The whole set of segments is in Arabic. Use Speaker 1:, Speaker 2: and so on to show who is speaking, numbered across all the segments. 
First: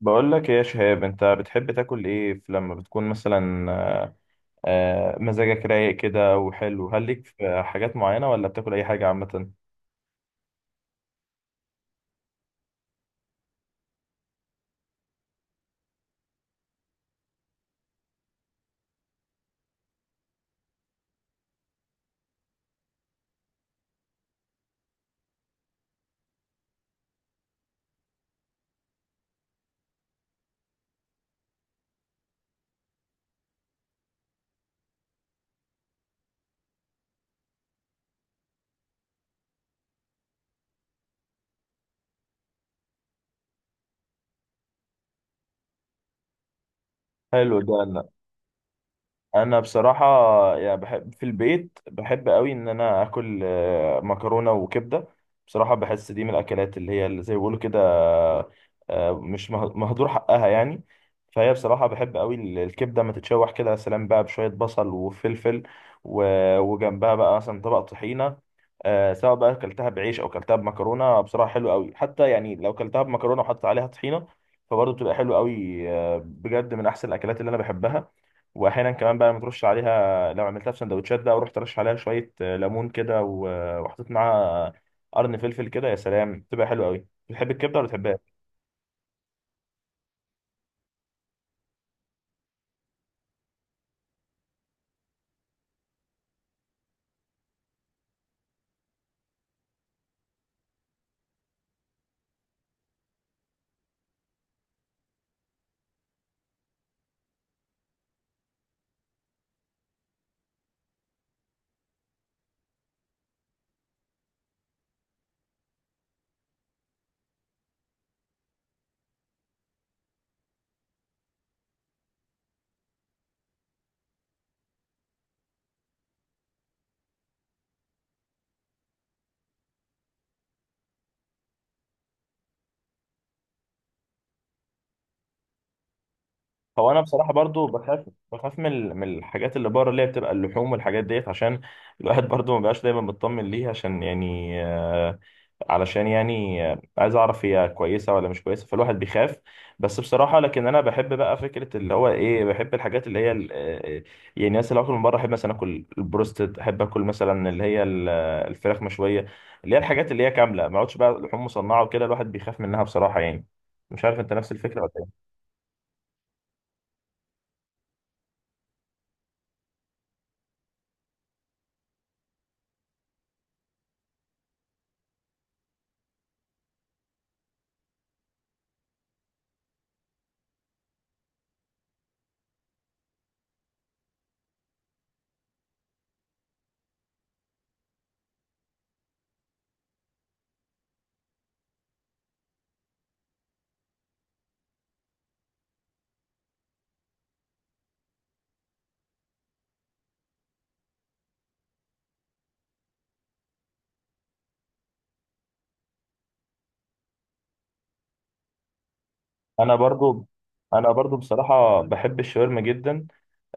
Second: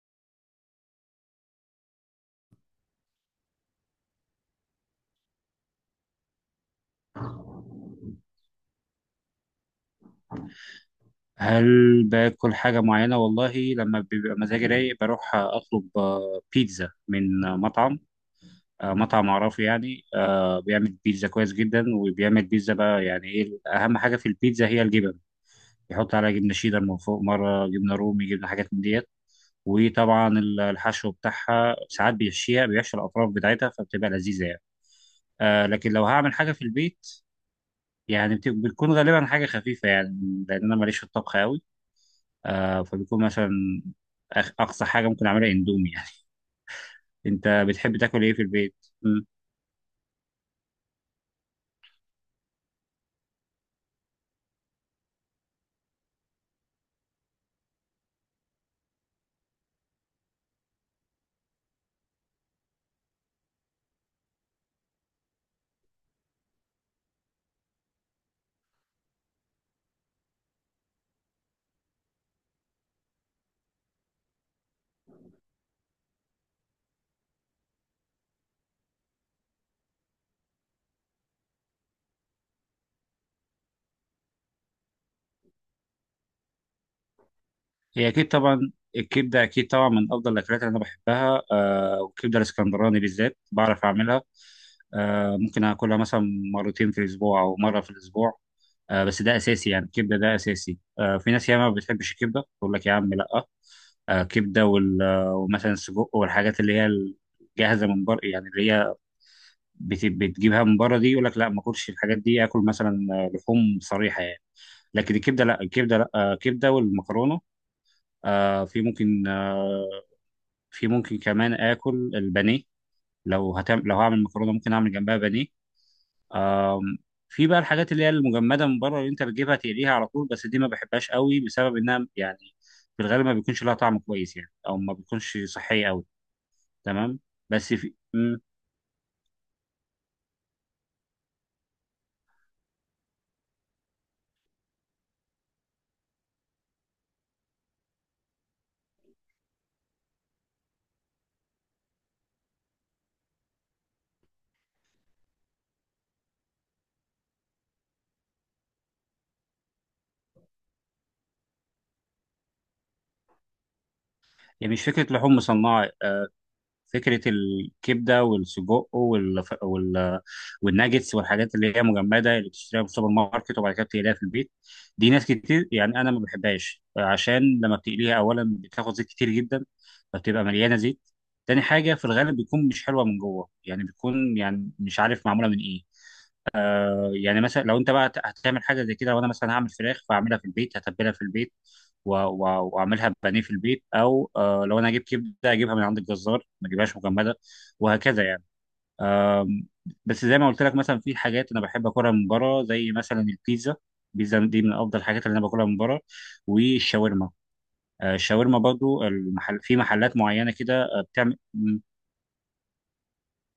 Speaker 1: بقول لك إيه يا شهاب، انت بتحب تاكل ايه لما بتكون مثلا مزاجك رايق كده وحلو؟ هل ليك في حاجات معينة ولا بتاكل اي حاجة عامة؟
Speaker 2: هل باكل حاجة معينة؟ والله لما بيبقى مزاجي رايق بروح أطلب بيتزا من مطعم أعرفه، يعني بيعمل بيتزا كويس جدا، وبيعمل بيتزا. بقى يعني إيه أهم حاجة في البيتزا؟ هي الجبن. يحط عليها جبنة شيدر من فوق، مرة جبنة رومي، جبنة، حاجات من ديت. وطبعا الحشو بتاعها ساعات بيحشي الأطراف بتاعتها، فبتبقى لذيذة يعني. لكن لو هعمل حاجة في البيت، يعني بتكون غالبا حاجة خفيفة، يعني لأن أنا ماليش في الطبخ أوي. فبيكون مثلا، أقصى حاجة ممكن أعملها إندومي يعني. أنت
Speaker 1: حلو ده.
Speaker 2: بتحب تاكل إيه في البيت؟ مم.
Speaker 1: انا بصراحه يعني بحب في البيت، بحب قوي ان انا اكل مكرونه وكبده. بصراحه بحس دي من الاكلات اللي هي اللي زي ما بيقولوا كده مش مهدور حقها يعني. فهي بصراحه بحب قوي الكبده ما تتشوح كده، يا سلام بقى بشويه بصل وفلفل. و- وجنبها بقى مثلا طبق طحينه. سواء بقى اكلتها بعيش او اكلتها بمكرونه، بصراحه حلو قوي. حتى يعني لو اكلتها بمكرونه وحطيت عليها طحينه فبرضه بتبقى حلو قوي. بجد من احسن الاكلات اللي انا بحبها. واحيانا كمان بقى لما ترش عليها، لو عملتها في سندوتشات بقى ورحت ترش عليها شويه ليمون كده، و- وحطيت معاها قرن فلفل كده، يا سلام بتبقى حلوه قوي. بتحب الكبده ولا
Speaker 2: هي
Speaker 1: بتحبها؟
Speaker 2: أكيد طبعا الكبدة، أكيد طبعا من أفضل الأكلات اللي أنا بحبها. آه، والكبدة الإسكندراني بالذات بعرف أعملها. آه، ممكن أكلها مثلا مرتين في الأسبوع أو مرة في الأسبوع. آه، بس ده أساسي، يعني الكبدة ده أساسي. آه، في ناس ياما ما بتحبش الكبدة، تقول لك يا عم لأ. آه، كبدة ومثلا السجق والحاجات اللي هي الجاهزة من بره، يعني اللي هي بتجيبها من بره دي، يقول لك لا ما اكلش الحاجات دي، اكل مثلا لحوم صريحه يعني. لكن الكبده لا، الكبده لا، كبده والمكرونه. آه، في ممكن آه، في ممكن كمان اكل البانيه. لو هعمل مكرونه ممكن اعمل جنبها بانيه. آم، في بقى الحاجات اللي هي المجمده من بره، اللي انت بتجيبها تقليها على طول، بس دي ما بحبهاش قوي بسبب انها يعني في الغالب ما بيكونش لها طعم كويس، يعني او ما بيكونش صحيه قوي.
Speaker 1: هو انا
Speaker 2: تمام.
Speaker 1: بصراحه برضو
Speaker 2: بس في
Speaker 1: بخاف، بخاف من من الحاجات اللي بره اللي هي بتبقى اللحوم والحاجات ديت، عشان الواحد برضو ما بقاش دايما مطمن ليها، عشان يعني علشان يعني عايز اعرف هي كويسه ولا مش كويسه، فالواحد بيخاف. بس بصراحه لكن انا بحب بقى فكره اللي هو ايه، بحب الحاجات اللي هي يعني مثلا لو اكل من بره احب مثلا اكل البروستد، احب اكل مثلا اللي هي الفراخ مشويه، اللي هي الحاجات اللي هي كامله. ما اقعدش بقى لحوم مصنعه وكده، الواحد بيخاف منها بصراحه يعني. مش عارف انت نفس
Speaker 2: يعني
Speaker 1: الفكره
Speaker 2: مش
Speaker 1: ولا
Speaker 2: فكره
Speaker 1: إيه؟
Speaker 2: لحوم مصنعه. فكرة الكبدة والسجق والناجتس والحاجات اللي هي مجمدة، اللي بتشتريها في السوبر ماركت وبعد كده بتقليها في البيت. دي ناس كتير يعني أنا ما بحبهاش، عشان لما بتقليها أولا بتاخد زيت كتير جدا، فبتبقى مليانة زيت. تاني حاجة في الغالب بيكون مش حلوة من جوه، يعني بيكون يعني مش عارف معمولة من إيه. يعني مثلا لو انت بقى هتعمل حاجه زي كده، وانا مثلا هعمل فراخ فاعملها في البيت، هتبلها في البيت واعملها بانيه في البيت، او لو انا اجيب كبده اجيبها من عند الجزار، ما اجيبهاش مجمده، وهكذا يعني. أم، بس زي ما قلت لك، مثلا في حاجات انا بحب اكلها من بره، زي مثلا البيتزا. البيتزا دي من افضل الحاجات اللي انا باكلها من بره. والشاورما. الشاورما برضو، المحل
Speaker 1: انا
Speaker 2: في محلات
Speaker 1: برضو
Speaker 2: معينه كده
Speaker 1: انا برضو
Speaker 2: بتعمل.
Speaker 1: بصراحه بحب الشاورما جدا.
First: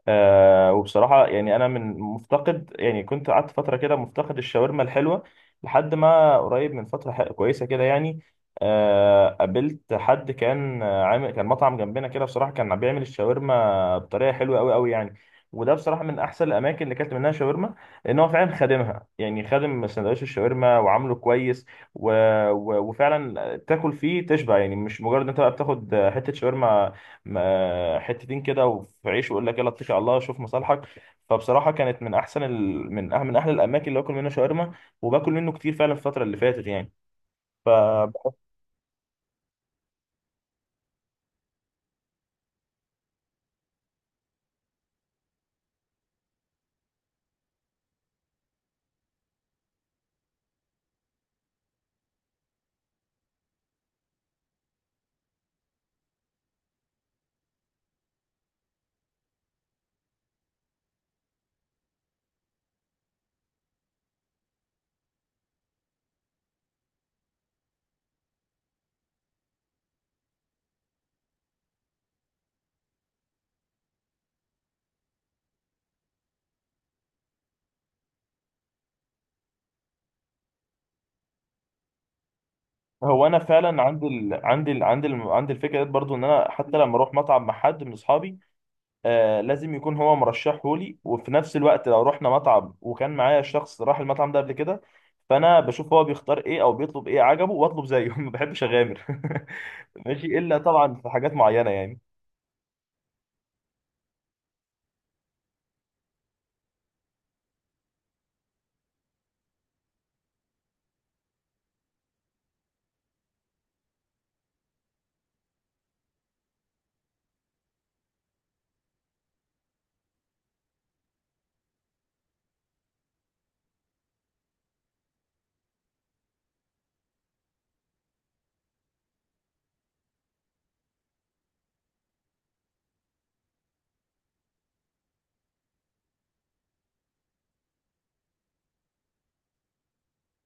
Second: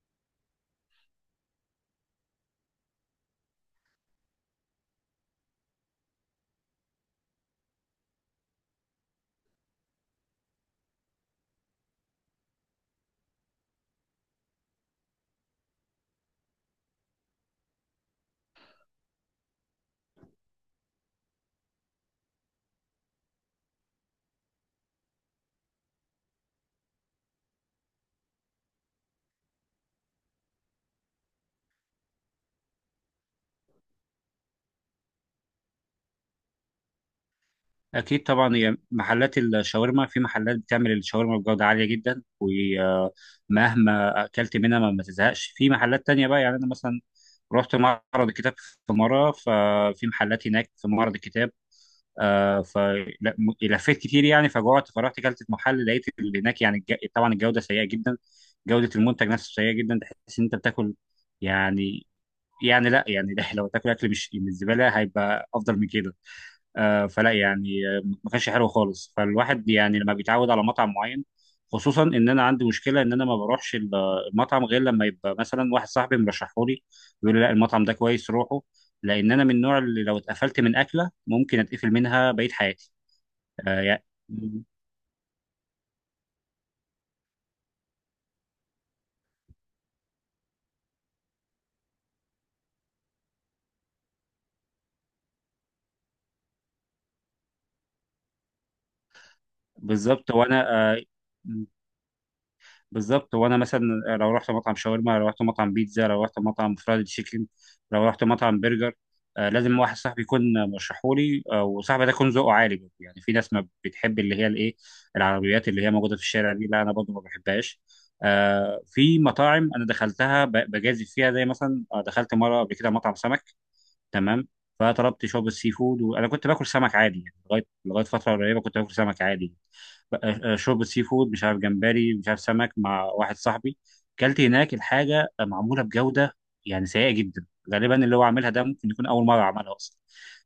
Speaker 1: آه وبصراحة يعني أنا من مفتقد، يعني كنت قعدت فترة كده مفتقد الشاورما الحلوة، لحد ما قريب من فترة كويسة كده يعني. آه قابلت حد كان عامل كان مطعم جنبنا كده. بصراحة كان بيعمل الشاورما بطريقة حلوة أوي أوي يعني. وده بصراحة من أحسن الأماكن اللي أكلت منها شاورما، لأن هو فعلا خادمها يعني، خادم سندوتش الشاورما وعامله كويس. و... و... وفعلا تاكل فيه تشبع، يعني مش مجرد أنت بقى بتاخد حتة شاورما حتتين كده وفي عيش ويقول لك يلا اتكل على الله شوف مصالحك. فبصراحه كانت من احسن ال... من أح... من احلى الاماكن اللي باكل منها شاورما، وباكل منه كتير فعلا الفتره اللي فاتت يعني. ف
Speaker 2: اكيد طبعا، هي محلات الشاورما، في محلات بتعمل الشاورما بجوده عاليه جدا، ومهما اكلت منها ما تزهقش. في محلات تانية بقى يعني، انا مثلا رحت معرض الكتاب في مره، ففي محلات هناك في معرض الكتاب. فلفيت كتير يعني فجوعت، فرحت اكلت في محل لقيت اللي هناك يعني، طبعا الجوده سيئه جدا، جوده المنتج نفسه سيئه جدا، تحس ان انت بتاكل يعني، يعني لا يعني، لو تاكل اكل مش من الزباله هيبقى افضل من كده. آه، فلا يعني آه، ما كانش حلو خالص. فالواحد يعني لما بيتعود على مطعم معين، خصوصا ان انا عندي مشكله ان انا ما بروحش المطعم غير لما يبقى مثلا واحد صاحبي مرشحه لي، بيقول لي لا المطعم ده كويس روحه، لان انا من النوع اللي لو اتقفلت من اكله ممكن اتقفل منها بقيه حياتي.
Speaker 1: هو انا
Speaker 2: آه،
Speaker 1: فعلا
Speaker 2: يعني
Speaker 1: عندي الفكره ديت برضو، ان انا حتى لما اروح مطعم مع حد من اصحابي آه لازم يكون هو مرشحه لي. وفي نفس الوقت لو رحنا مطعم وكان معايا شخص راح المطعم ده قبل كده، فانا بشوف هو بيختار ايه او بيطلب ايه عجبه واطلب زيه. ما بحبش اغامر. ماشي،
Speaker 2: بالظبط
Speaker 1: الا
Speaker 2: وانا
Speaker 1: طبعا
Speaker 2: آه،
Speaker 1: في حاجات معينه يعني.
Speaker 2: بالظبط، وانا مثلا لو رحت مطعم شاورما، لو رحت مطعم بيتزا، لو رحت مطعم فرايد تشيكن، لو رحت مطعم برجر، آه، لازم واحد صاحبي يكون مرشحولي، آه، وصاحبي ده يكون ذوقه عالي برضه. يعني في ناس ما بتحب اللي هي الايه، العربيات اللي هي موجوده في الشارع دي، لا انا برضه ما بحبهاش. آه، في مطاعم انا دخلتها بجازف فيها، زي مثلا دخلت مره قبل كده مطعم سمك. تمام. فطلبت شوربه سي فود، وانا كنت باكل سمك عادي، يعني لغايه فتره قريبه كنت باكل سمك عادي. شوربه سي فود، مش عارف جمبري، مش عارف سمك، مع واحد صاحبي. كلت هناك الحاجه معموله بجوده، يعني سيئه جدا. غالبا اللي هو عاملها ده ممكن يكون اول مره عملها اصلا،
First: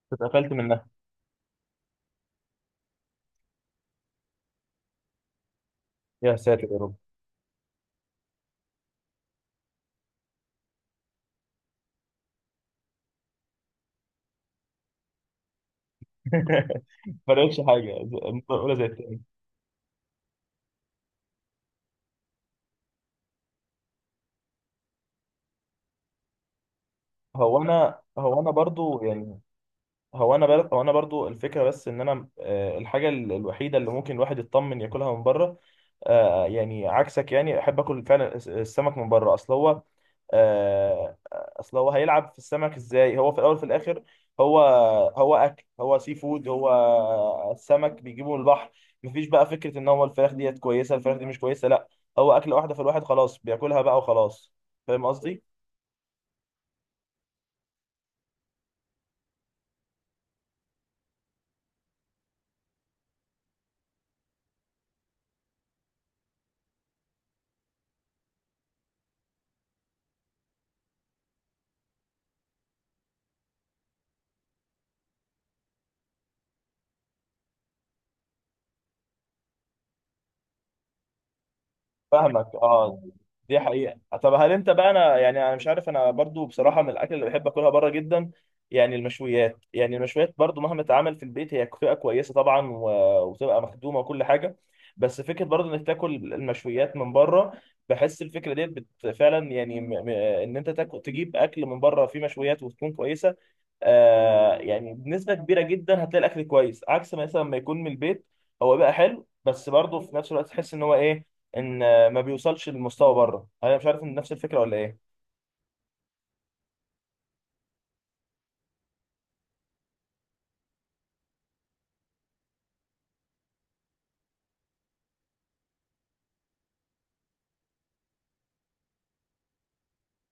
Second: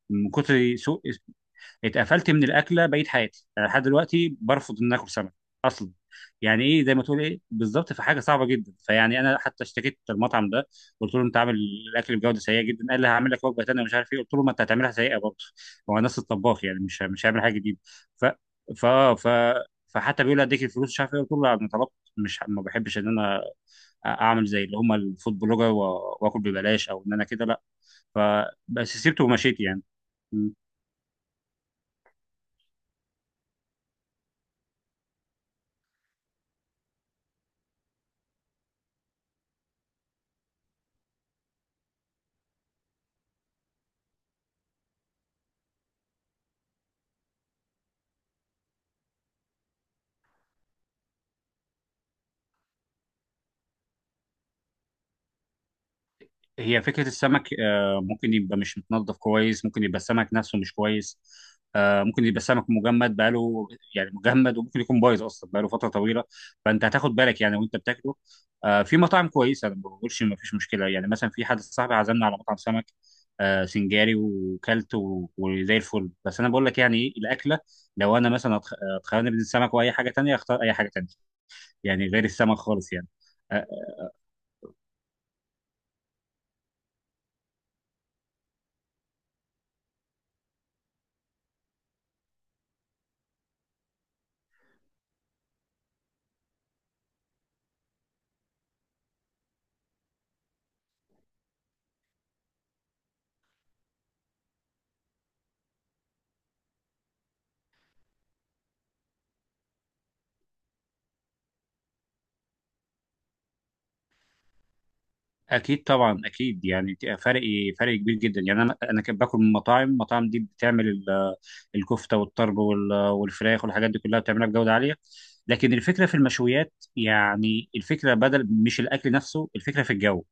Speaker 2: من
Speaker 1: اتقفلت
Speaker 2: كتر
Speaker 1: منها.
Speaker 2: سوء. اتقفلت من الاكله بقيت حياتي، أنا لحد دلوقتي برفض ان اكل سمك اصلا.
Speaker 1: يا ساتر
Speaker 2: يعني
Speaker 1: يا
Speaker 2: ايه
Speaker 1: رب.
Speaker 2: زي ما تقول ايه، بالظبط، في حاجه صعبه جدا. فيعني انا حتى اشتكيت المطعم ده، قلت له انت عامل الاكل بجوده سيئه جدا، قال لي هعمل لك وجبه تانيه مش عارف ايه، قلت له ما انت هتعملها سيئه برضه، هو نفس الطباخ يعني، مش
Speaker 1: ما
Speaker 2: مش هيعمل حاجه
Speaker 1: فرقتش
Speaker 2: جديده.
Speaker 1: حاجه
Speaker 2: ف
Speaker 1: اولى زي
Speaker 2: ف
Speaker 1: التاني.
Speaker 2: ف فحتى بيقول لي اديك الفلوس مش عارف ايه، قلت له لا، انا طلبت، مش ما بحبش ان انا اعمل زي اللي هم الفود بلوجر واكل ببلاش، او ان انا كده لا.
Speaker 1: هو انا
Speaker 2: فبس
Speaker 1: برضو
Speaker 2: سيبته
Speaker 1: يعني.
Speaker 2: ومشيت يعني.
Speaker 1: هو انا برضو الفكره، بس ان انا الحاجه الوحيده اللي ممكن الواحد يطمن ياكلها من بره يعني عكسك، يعني احب اكل فعلا السمك من بره. اصل هو اصل هو هيلعب في السمك ازاي؟ هو في الاول وفي الاخر هو هو اكل، هو سي فود، هو السمك بيجيبه من البحر. مفيش بقى فكره ان هو الفراخ ديت كويسه الفراخ دي مش كويسه، لا. هو اكله واحده فالواحد خلاص بياكلها بقى وخلاص. فاهم قصدي؟
Speaker 2: هي فكرة السمك، ممكن يبقى مش متنظف كويس، ممكن يبقى السمك نفسه مش كويس، ممكن يبقى السمك مجمد بقاله يعني مجمد، وممكن يكون بايظ أصلا بقاله فترة طويلة. فأنت هتاخد بالك يعني وأنت بتاكله. في مطاعم كويسة، أنا ما بقولش ما فيش مشكلة، يعني مثلا في حد صاحبي عزمنا على مطعم سمك سنجاري، وكلت وزي الفل. بس أنا بقول لك يعني إيه الأكلة، لو أنا مثلا اتخيرني بين السمك وأي حاجة تانية، أختار أي حاجة تانية يعني، غير
Speaker 1: فاهمك
Speaker 2: السمك خالص
Speaker 1: اه.
Speaker 2: يعني.
Speaker 1: دي
Speaker 2: آه،
Speaker 1: حقيقة. طب هل انت بقى، انا يعني انا مش عارف، انا برضو بصراحة من الاكل اللي بحب اكلها بره جدا يعني المشويات. يعني المشويات برضو مهما اتعمل في البيت هي بتبقى كويسة طبعا و- وتبقى مخدومة وكل حاجة، بس فكرة برضو انك تاكل المشويات من بره، بحس الفكرة ديت فعلا يعني ان انت تاكل تجيب اكل من بره فيه مشويات وتكون كويسة. آه يعني بنسبة كبيرة جدا هتلاقي الأكل كويس، عكس ما مثلا ما يكون من البيت. هو بقى حلو بس برضه في نفس الوقت تحس إن هو إيه، إن ما بيوصلش للمستوى بره. أنا مش عارف إن نفس الفكرة ولا إيه؟
Speaker 2: اكيد طبعا، اكيد يعني فرق، فرق كبير جدا. يعني انا كنت باكل من مطاعم، المطاعم دي بتعمل الكفته والطرب والفراخ والحاجات دي كلها، بتعملها بجوده عاليه. لكن الفكره في المشويات، يعني الفكره بدل مش الاكل نفسه، الفكره في الجو،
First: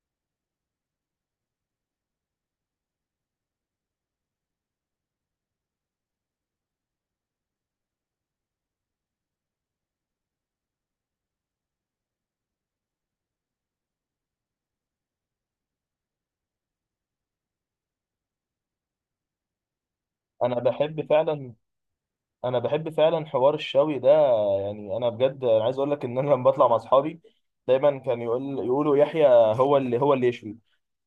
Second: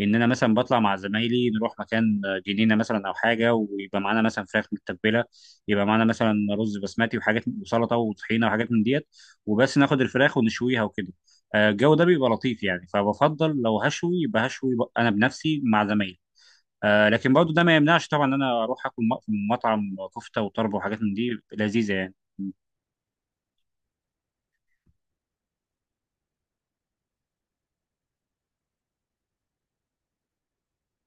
Speaker 2: ان انا مثلا بطلع مع زمايلي نروح مكان، جنينه مثلا او حاجه، ويبقى معانا مثلا فراخ متبله، يبقى معانا مثلا رز بسمتي وحاجات وسلطه وطحينه وحاجات من ديت، وبس ناخد الفراخ ونشويها وكده. الجو ده بيبقى لطيف يعني، فبفضل لو هشوي يبقى هشوي انا بنفسي مع زمايلي. لكن برضو ده ما يمنعش طبعا ان انا اروح اكل في مطعم كفته
Speaker 1: أنا
Speaker 2: وطرب وحاجات
Speaker 1: بحب
Speaker 2: من دي
Speaker 1: فعلا
Speaker 2: لذيذه يعني.
Speaker 1: أنا بحب فعلا حوار الشوي ده. يعني أنا بجد أنا عايز أقول لك إن أنا لما بطلع مع أصحابي دايما كان يقول يقولوا يحيى هو اللي يشوي.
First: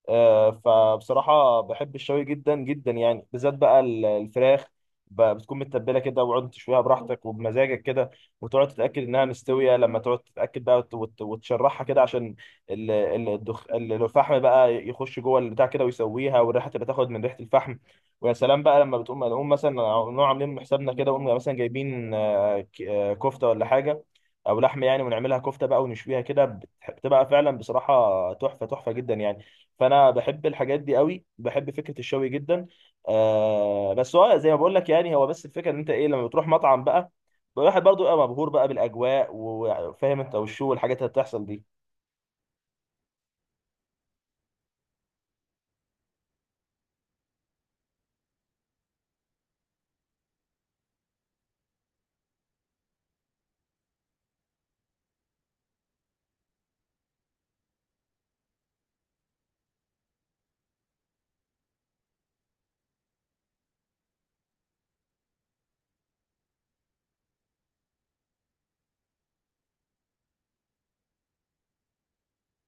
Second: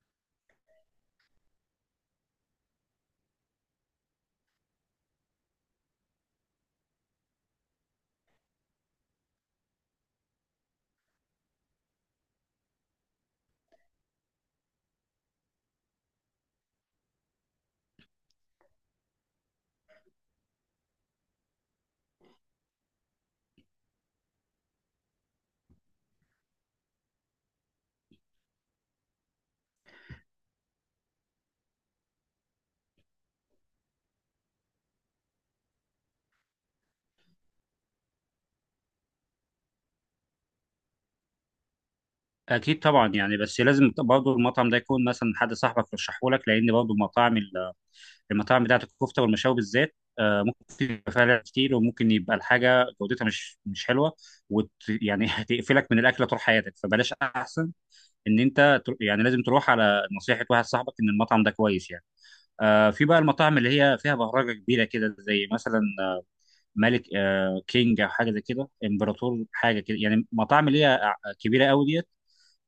Speaker 1: فبصراحة بحب الشوي جدا جدا يعني، بالذات بقى الفراخ. بتكون متبلة كده وقعد تشويها براحتك وبمزاجك كده، وتقعد تتأكد إنها مستوية. لما تقعد تتأكد بقى وت- وت- وتشرحها كده عشان الفحم بقى يخش جوه البتاع كده ويسويها، والريحة تبقى تاخد من ريحة الفحم. ويا سلام بقى لما بتقوم نقوم مثلا نقوم عاملين من حسابنا كده، ونقوم مثلا جايبين كفتة ولا حاجة أو لحمة يعني، ونعملها كفتة بقى ونشويها كده بتبقى فعلا بصراحة تحفة، تحفة جدا يعني. فانا بحب الحاجات دي قوي، بحب فكره الشوي جدا. آه بس هو زي ما بقول لك يعني، هو بس الفكره ان انت ايه، لما بتروح مطعم بقى الواحد برضو يبقى مبهور بقى بالاجواء وفاهم انت والشو والحاجات اللي بتحصل دي.
Speaker 2: اكيد طبعا، يعني بس لازم برضو المطعم ده يكون مثلا حد صاحبك يرشحه لك، لان برضو مطاعم المطاعم بتاعت الكفته والمشاوي بالذات، ممكن يبقى فيها لعب كتير، وممكن يبقى الحاجه جودتها مش حلوه، وت يعني هتقفلك من الاكله طول حياتك، فبلاش احسن ان انت يعني لازم تروح على نصيحه واحد صاحبك ان المطعم ده كويس يعني. في بقى المطاعم اللي هي فيها بهرجة كبيرة كده، زي مثلا ملك، كينج، أو حاجة زي كده، إمبراطور، حاجة كده يعني، مطاعم اللي هي كبيرة قوي ديت.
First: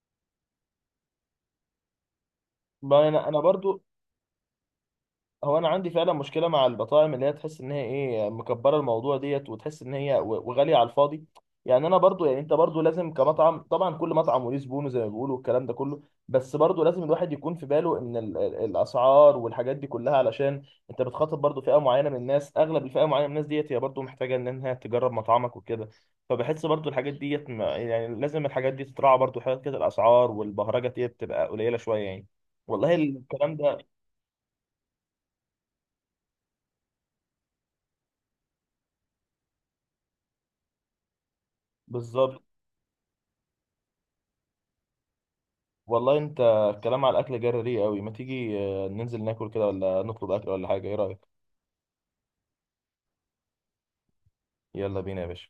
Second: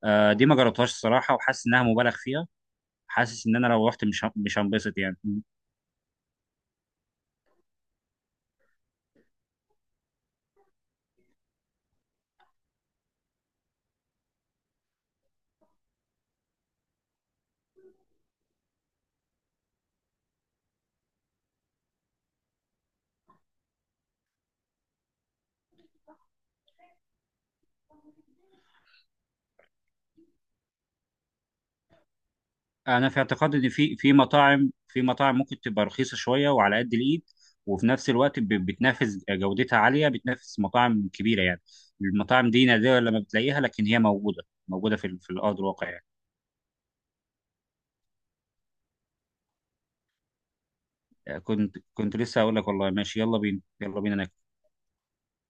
Speaker 2: دي ما جربتهاش الصراحة، وحاسس إنها مبالغ فيها.
Speaker 1: ما انا
Speaker 2: حاسس إن أنا
Speaker 1: برضو.
Speaker 2: لو رحت مش هنبسط يعني.
Speaker 1: هو انا عندي فعلا مشكله مع البطاعم اللي هي تحس ان هي ايه، مكبره الموضوع ديت، وتحس ان هي و- وغاليه على الفاضي. يعني انا برضو يعني انت برضو لازم، كمطعم طبعا كل مطعم وليه زبونه زي ما بيقولوا الكلام ده كله، بس برضو لازم الواحد يكون في باله ان الاسعار والحاجات دي كلها، علشان انت بتخاطب برضو فئه معينه من الناس، اغلب الفئه معينه من الناس ديت هي برضو محتاجه انها تجرب مطعمك وكده. فبحس برضو الحاجات ديت يعني لازم الحاجات دي تتراعى برضو، حاجات كده الاسعار والبهرجه ديت تبقى قليله شويه يعني. والله
Speaker 2: أنا في
Speaker 1: الكلام
Speaker 2: اعتقادي إن
Speaker 1: ده
Speaker 2: في مطاعم، مطاعم ممكن تبقى رخيصة شوية وعلى قد الإيد، وفي نفس الوقت بتنافس، جودتها عالية، بتنافس مطاعم كبيرة يعني.
Speaker 1: بالظبط.
Speaker 2: المطاعم دي نادرة لما بتلاقيها، لكن هي موجودة، موجودة في في الأرض الواقع يعني.
Speaker 1: والله انت الكلام على الاكل جري قوي، ما تيجي ننزل ناكل كده ولا نطلب اكل ولا حاجه، ايه رايك؟
Speaker 2: كنت لسه هقول لك والله ماشي، يلا بينا، يلا بينا ناكل.
Speaker 1: يلا بينا يا باشا.